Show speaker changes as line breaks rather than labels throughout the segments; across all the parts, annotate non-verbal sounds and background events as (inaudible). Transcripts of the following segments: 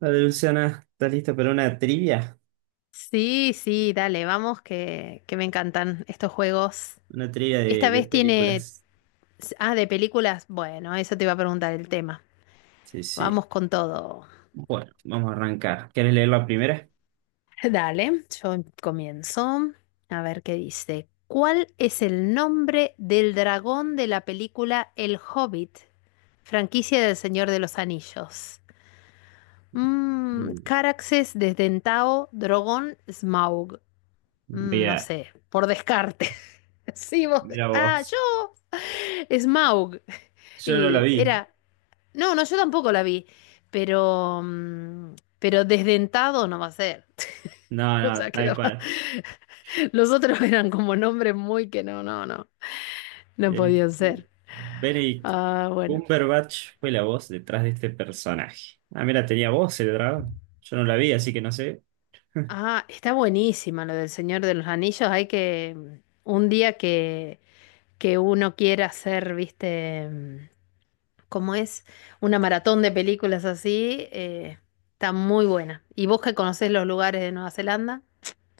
Vale, Luciana, ¿estás lista para una trivia?
Sí, sí, dale, vamos, que me encantan estos juegos.
Una trivia
Esta
de
vez tiene...
películas.
Ah, de películas. Bueno, eso te iba a preguntar el tema.
Sí, sí.
Vamos con todo.
Bueno, vamos a arrancar. ¿Quieres leer la primera?
(laughs) Dale, yo comienzo. A ver qué dice. ¿Cuál es el nombre del dragón de la película El Hobbit, franquicia del Señor de los Anillos?
Mm.
Caraxes, Desdentado, Drogón, Smaug. No
Mira,
sé, por descarte. Sí, vos.
mira
Ah,
vos.
yo. Smaug. (laughs)
Yo no la
Y
vi.
era. No, no, yo tampoco la vi. Pero. Pero desdentado no va a ser. (laughs)
No,
O
no,
sea,
tal
quedaba.
cual.
(laughs) Los otros eran como nombres muy que no, no, no. No
Eh,
podían ser.
Benedict
Ah, bueno.
Cumberbatch fue la voz detrás de este personaje. Ah, mira, tenía voz el dragón. Yo no la vi, así que no sé.
Ah, está buenísima lo del Señor de los Anillos. Hay que. Un día que. Que uno quiera ser, viste. Como es una maratón de películas así, está muy buena. Y vos que conocés los lugares de Nueva Zelanda,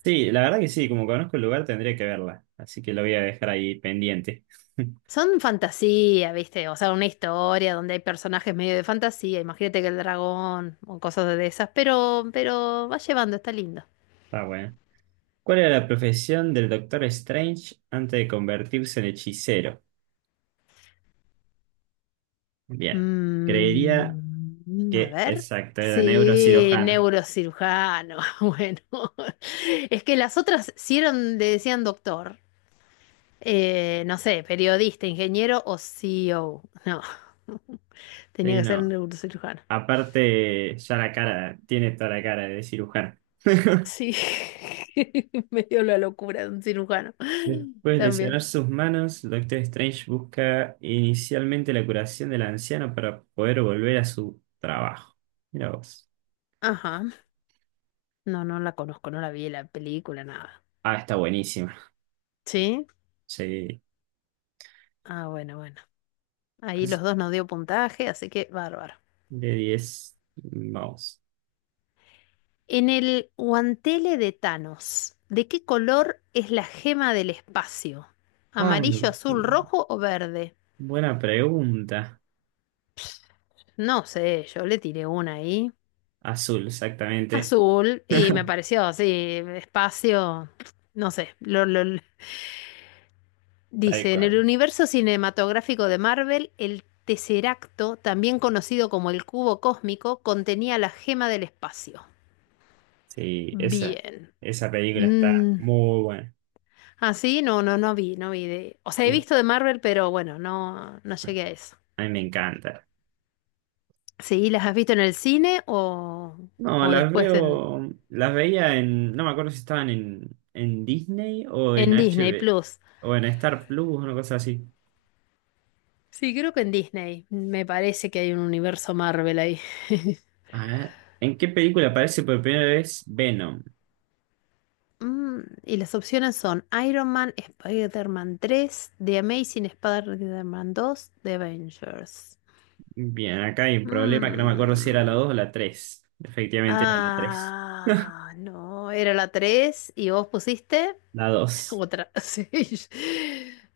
Sí, la verdad que sí, como conozco el lugar tendría que verla. Así que la voy a dejar ahí pendiente. (laughs)
son fantasía, ¿viste? O sea, una historia donde hay personajes medio de fantasía, imagínate que el dragón o cosas de esas, pero va llevando, está lindo.
Está bueno. ¿Cuál era la profesión del Doctor Strange antes de convertirse en hechicero? Bien, creería
A
que,
ver.
exacto, era
Sí,
neurocirujano.
neurocirujano. (laughs) Bueno, es que las otras sí eran, le decían doctor. No sé, periodista, ingeniero o CEO. No, (laughs) tenía
Sí,
que ser
no.
neurocirujano.
Aparte, ya la cara, tiene toda la cara de cirujano. (laughs)
Sí, (laughs) me dio la locura de un cirujano. (laughs)
Después de lesionar
También.
sus manos, el Doctor Strange busca inicialmente la curación del anciano para poder volver a su trabajo. Mira vos.
Ajá. No, no la conozco, no la vi la película, nada.
Ah, está buenísima.
¿Sí?
Sí.
Ah, bueno, bueno. Ahí los
Así,
dos nos dio puntaje, así que bárbaro.
de 10. Vamos.
En el guantele de Thanos, ¿de qué color es la gema del espacio?
Ay.
¿Amarillo, azul, rojo o verde?
Buena pregunta.
No sé, yo le tiré una ahí.
Azul, exactamente.
Azul
(laughs)
y me
Tal
pareció así, espacio, no sé, dice, en el
cual.
universo cinematográfico de Marvel, el Tesseracto, también conocido como el cubo cósmico, contenía la gema del espacio.
Sí, esa,
Bien.
esa película está
Mm,
muy buena.
Así no, no, no vi de... O sea, he
Uh,
visto de Marvel, pero bueno, no, no llegué a eso.
a mí me encanta.
Sí, ¿las has visto en el cine
No,
o
las
después en,
veo, las veía en, no me acuerdo si estaban en Disney o en
en
H
Disney
B
Plus?
o en Star Plus, una cosa así.
Sí, creo que en Disney. Me parece que hay un universo Marvel ahí. (laughs)
A ver, ¿en qué película aparece por primera vez Venom?
Y las opciones son Iron Man, Spider-Man 3, The Amazing Spider-Man 2, The Avengers.
Bien, acá hay un problema que no me acuerdo si era la
Mm,
2 o la tres. Efectivamente era la tres. (laughs)
Ah, no, era la 3. Y vos pusiste
La
(laughs)
dos.
otra. (laughs) Sí.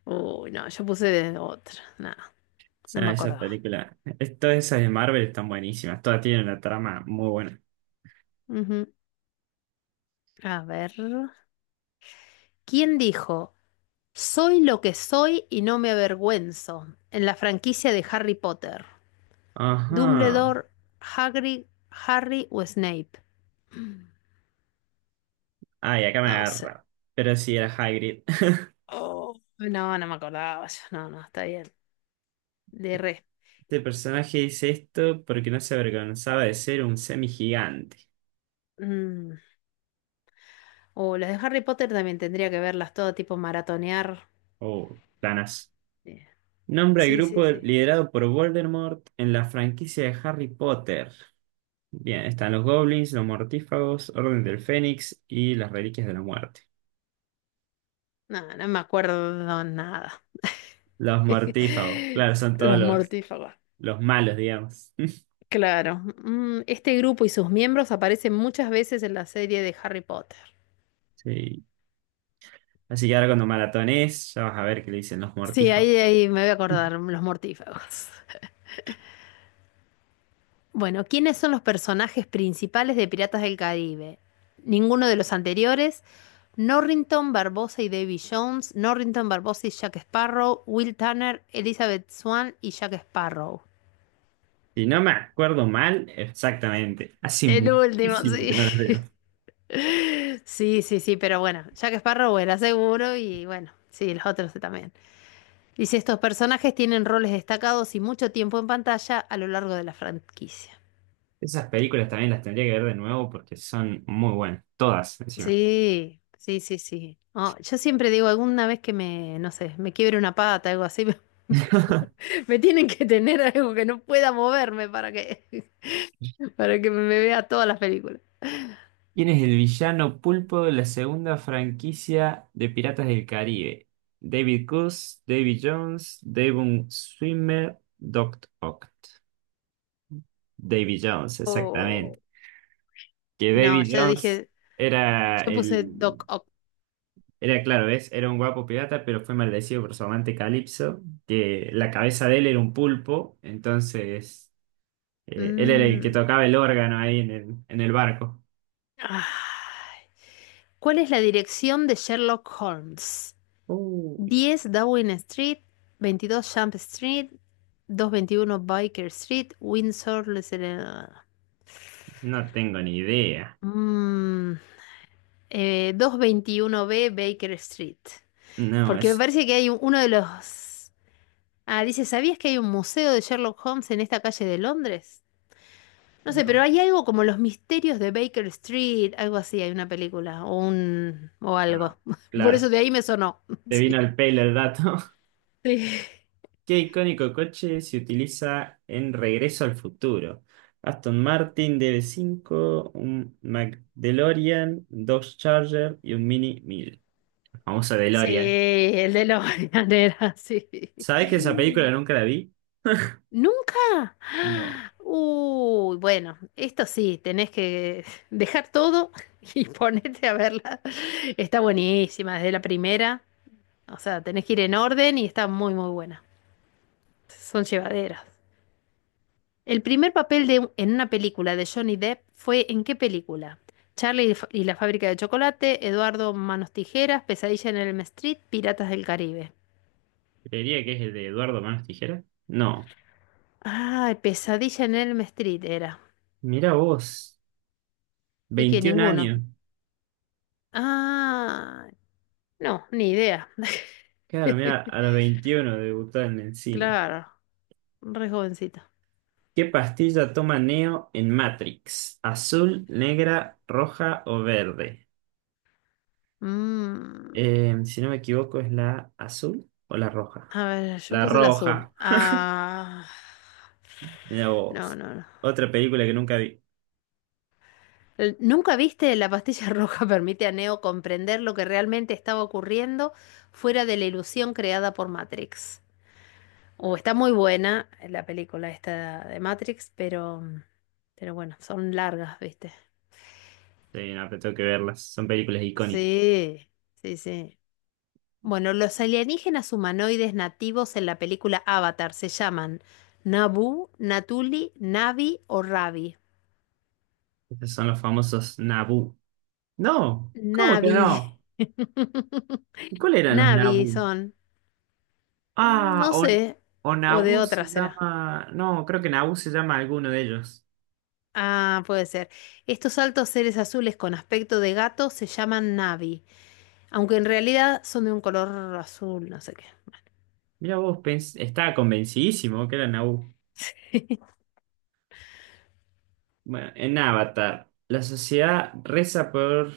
Uy, no, yo puse de otra. Nada, no me
Sea, esa
acordaba.
película, Todas esas de Marvel están buenísimas, todas tienen una trama muy buena.
Ujú. A ver. ¿Quién dijo? Soy lo que soy y no me avergüenzo en la franquicia de Harry Potter.
Ajá.
Dumbledore, Hagrid, Harry o Snape. (clears throat)
Ay, acá me
No sé.
agarra. Pero sí, era Hagrid. (laughs)
Oh, no, no me acordaba. Yo. No, no, está bien. De re.
Este personaje dice esto porque no se avergonzaba de ser un semigigante.
Mm. O las de Harry Potter también tendría que verlas todo tipo maratonear.
Oh, planas.
Eh,
Nombra el
Sí, sí,
grupo
sí.
liderado por Voldemort en la franquicia de Harry Potter. Bien, están los goblins, los mortífagos, Orden del Fénix y las Reliquias de la Muerte.
No, no me acuerdo nada.
Los mortífagos,
(laughs)
claro, son todos
Los
los,
mortífagos.
los malos, digamos. (laughs)
Claro. Este grupo y sus miembros aparecen muchas veces en la serie de Harry Potter.
Sí. Así que ahora cuando maratones, ya vas a ver qué le dicen los
Sí, ahí,
mortífagos.
ahí me voy a acordar, los mortífagos. Bueno, ¿quiénes son los personajes principales de Piratas del Caribe? Ninguno de los anteriores. Norrington, Barbosa y Davy Jones. Norrington, Barbosa y Jack Sparrow. Will Turner, Elizabeth Swann y Jack Sparrow.
Si no me acuerdo mal, exactamente. Hace
El último,
muchísimo que
sí.
no las veo.
(laughs) Sí, sí, sí, pero bueno, Jack Sparrow era seguro y bueno, sí, los otros también. Dice, estos personajes tienen roles destacados y mucho tiempo en pantalla a lo largo de la franquicia.
Esas películas también las tendría que ver de nuevo porque son muy buenas. Todas, encima.
Sí, sí, sí, sí. Oh, yo siempre digo, alguna vez que me, no sé, me quiebre una pata, algo así, (laughs) me, tienen que tener algo que no pueda moverme para que, (laughs) para que me vea todas las películas.
¿Quién es el villano pulpo de la segunda franquicia de Piratas del Caribe? David Coase, David Jones, Devon Swimmer, Doc Ock. David Jones,
O-
exactamente. Que
No,
David
yo
Jones
dije,
era
yo puse
el.
Doc Ock.
Era claro, ¿ves? Era un guapo pirata, pero fue maldecido por su amante Calipso, que la cabeza de él era un pulpo, entonces él era el que
Mm,
tocaba el órgano ahí en el barco.
ah. ¿Cuál es la dirección de Sherlock Holmes?
Uy,
10 Downing Street, 22 Jump Street, 221 Baker Street, Windsor, Les...
no tengo ni idea.
Mmm. 221B Baker Street.
No,
Porque me
eso.
parece que hay uno de los... Ah, dice, ¿sabías que hay un museo de Sherlock Holmes en esta calle de Londres? No sé, pero
No.
hay algo como los misterios de Baker Street, algo así, hay una película o un o
Ah, no.
algo. (laughs) Por
Claro,
eso de ahí me sonó. (laughs)
te vino
Sí.
al pelo el dato. (laughs)
Sí,
¿Qué icónico coche se utiliza en Regreso al Futuro? Aston Martin DB5, un McDeLorean, Dodge Charger y un Mini 1000. Famoso
sí,
DeLorean.
el de los (laughs) era, sí.
¿Sabés que esa película nunca la vi?
¿Nunca? (gasps)
No.
¡Ah! Uy, bueno, esto sí, tenés que dejar todo (laughs) y ponerte a verla. (laughs) Está buenísima desde la primera. O sea, tenés que ir en orden y está muy, muy buena. Son llevaderas. El primer papel de, en una película de Johnny Depp fue ¿en qué película? Charlie y la fábrica de chocolate, Eduardo Manos Tijeras, Pesadilla en Elm Street, Piratas del Caribe.
Creería que es el de Eduardo Manos Tijeras. No.
Ay, Pesadilla en Elm Street era.
Mirá vos.
Y que
veintiún
ninguno.
años.
Ah, no, ni idea.
Claro, mirá, a los
(laughs)
21 debutó en el cine.
Claro, re jovencita.
¿Qué pastilla toma Neo en Matrix? ¿Azul, negra, roja o verde?
Mm,
Si no me equivoco, ¿es la azul o la roja?
a ver, yo
La
puse el azul.
roja.
Ah,
Mirá
no,
vos.
no, no.
Otra película que nunca vi.
¿Nunca viste la pastilla (laughs) roja permite a Neo comprender lo que realmente estaba ocurriendo fuera de la ilusión creada por Matrix? O está muy buena la película esta de Matrix, pero bueno, son largas, ¿viste?
Sí, no, pero tengo que verlas. Son películas icónicas.
Sí, sí, sí. Bueno, los alienígenas humanoides nativos en la película Avatar se llaman Nabu, Natuli, Navi o Ravi.
Estos son los famosos Naboo. No, ¿cómo que
Navi.
no?
(laughs)
¿Y cuál eran los
Navi
Naboo?
son.
Ah,
No
o,
sé.
o
O de
Naboo se
otra será.
llama. No, creo que Naboo se llama alguno de ellos.
Ah, puede ser. Estos altos seres azules con aspecto de gato se llaman Navi, aunque en realidad son de un color azul, no sé qué.
Mira vos, estaba convencidísimo que era Naboo.
(laughs)
Bueno, en Avatar, la sociedad reza por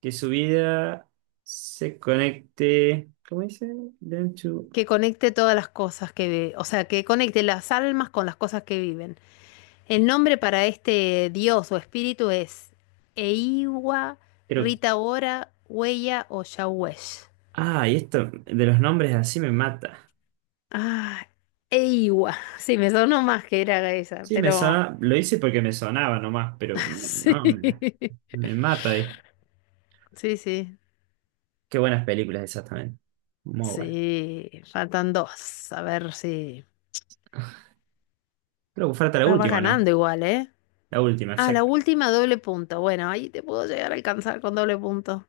que su vida se conecte. ¿Cómo dice? Them to-
Que conecte todas las cosas que ve, o sea, que conecte las almas con las cosas que viven. El nombre para este dios o espíritu es Eiwa,
Creo.
Ritaora, Huella o Yawesh.
Ah, y esto de los nombres así me mata.
Ah, Eiwa. Sí, me sonó más que era esa,
Sí, me
pero
sonaba. Lo hice porque me sonaba nomás, pero
(laughs)
no,
sí.
me mata ahí.
Sí, sí.
Qué buenas películas, exactamente. Muy buenas.
Sí, faltan dos. A ver si.
Creo que falta la
Ah, va
última, ¿no?
ganando igual, ¿eh?
La última,
Ah, la
exacta.
última doble punto. Bueno, ahí te puedo llegar a alcanzar con doble punto.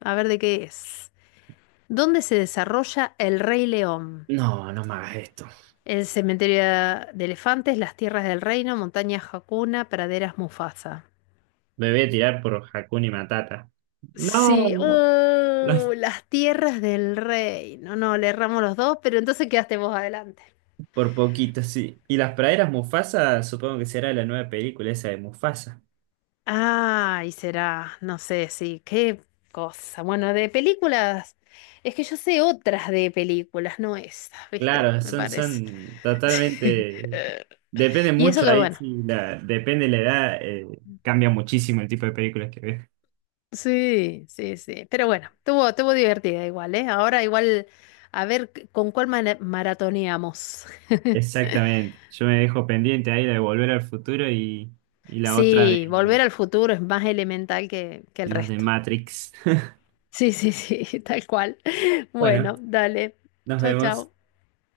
A ver de qué es. ¿Dónde se desarrolla el Rey León?
No, no me hagas esto.
El cementerio de elefantes, las tierras del reino, montañas Hakuna, praderas Mufasa.
Me voy a tirar por Hakuna Matata.
Sí,
No, no es
las tierras del reino. No, le erramos los dos, pero entonces quedaste vos adelante.
por poquito, sí. Y las praderas Mufasa, supongo que será la nueva película esa de Mufasa.
Ay, será, no sé, sí, qué cosa. Bueno, de películas, es que yo sé otras de películas, no esas, ¿viste?
Claro,
Me
son,
parece.
son
(laughs)
totalmente. Depende
Y eso
mucho
que
ahí,
bueno,
sí, depende la edad, cambia muchísimo el tipo de películas que ves.
sí, sí, sí. Pero bueno, tuvo, tuvo divertida igual, ¿eh? Ahora igual, a ver con cuál maratoneamos. (laughs)
Exactamente. Yo me dejo pendiente ahí la de Volver al Futuro y, la otra de
Sí, Volver al Futuro es más elemental que
y
el
las de
resto.
Matrix. (laughs)
Sí, sí, sí, (laughs) tal cual.
Bueno,
Bueno, dale.
nos
Chau,
vemos.
chau.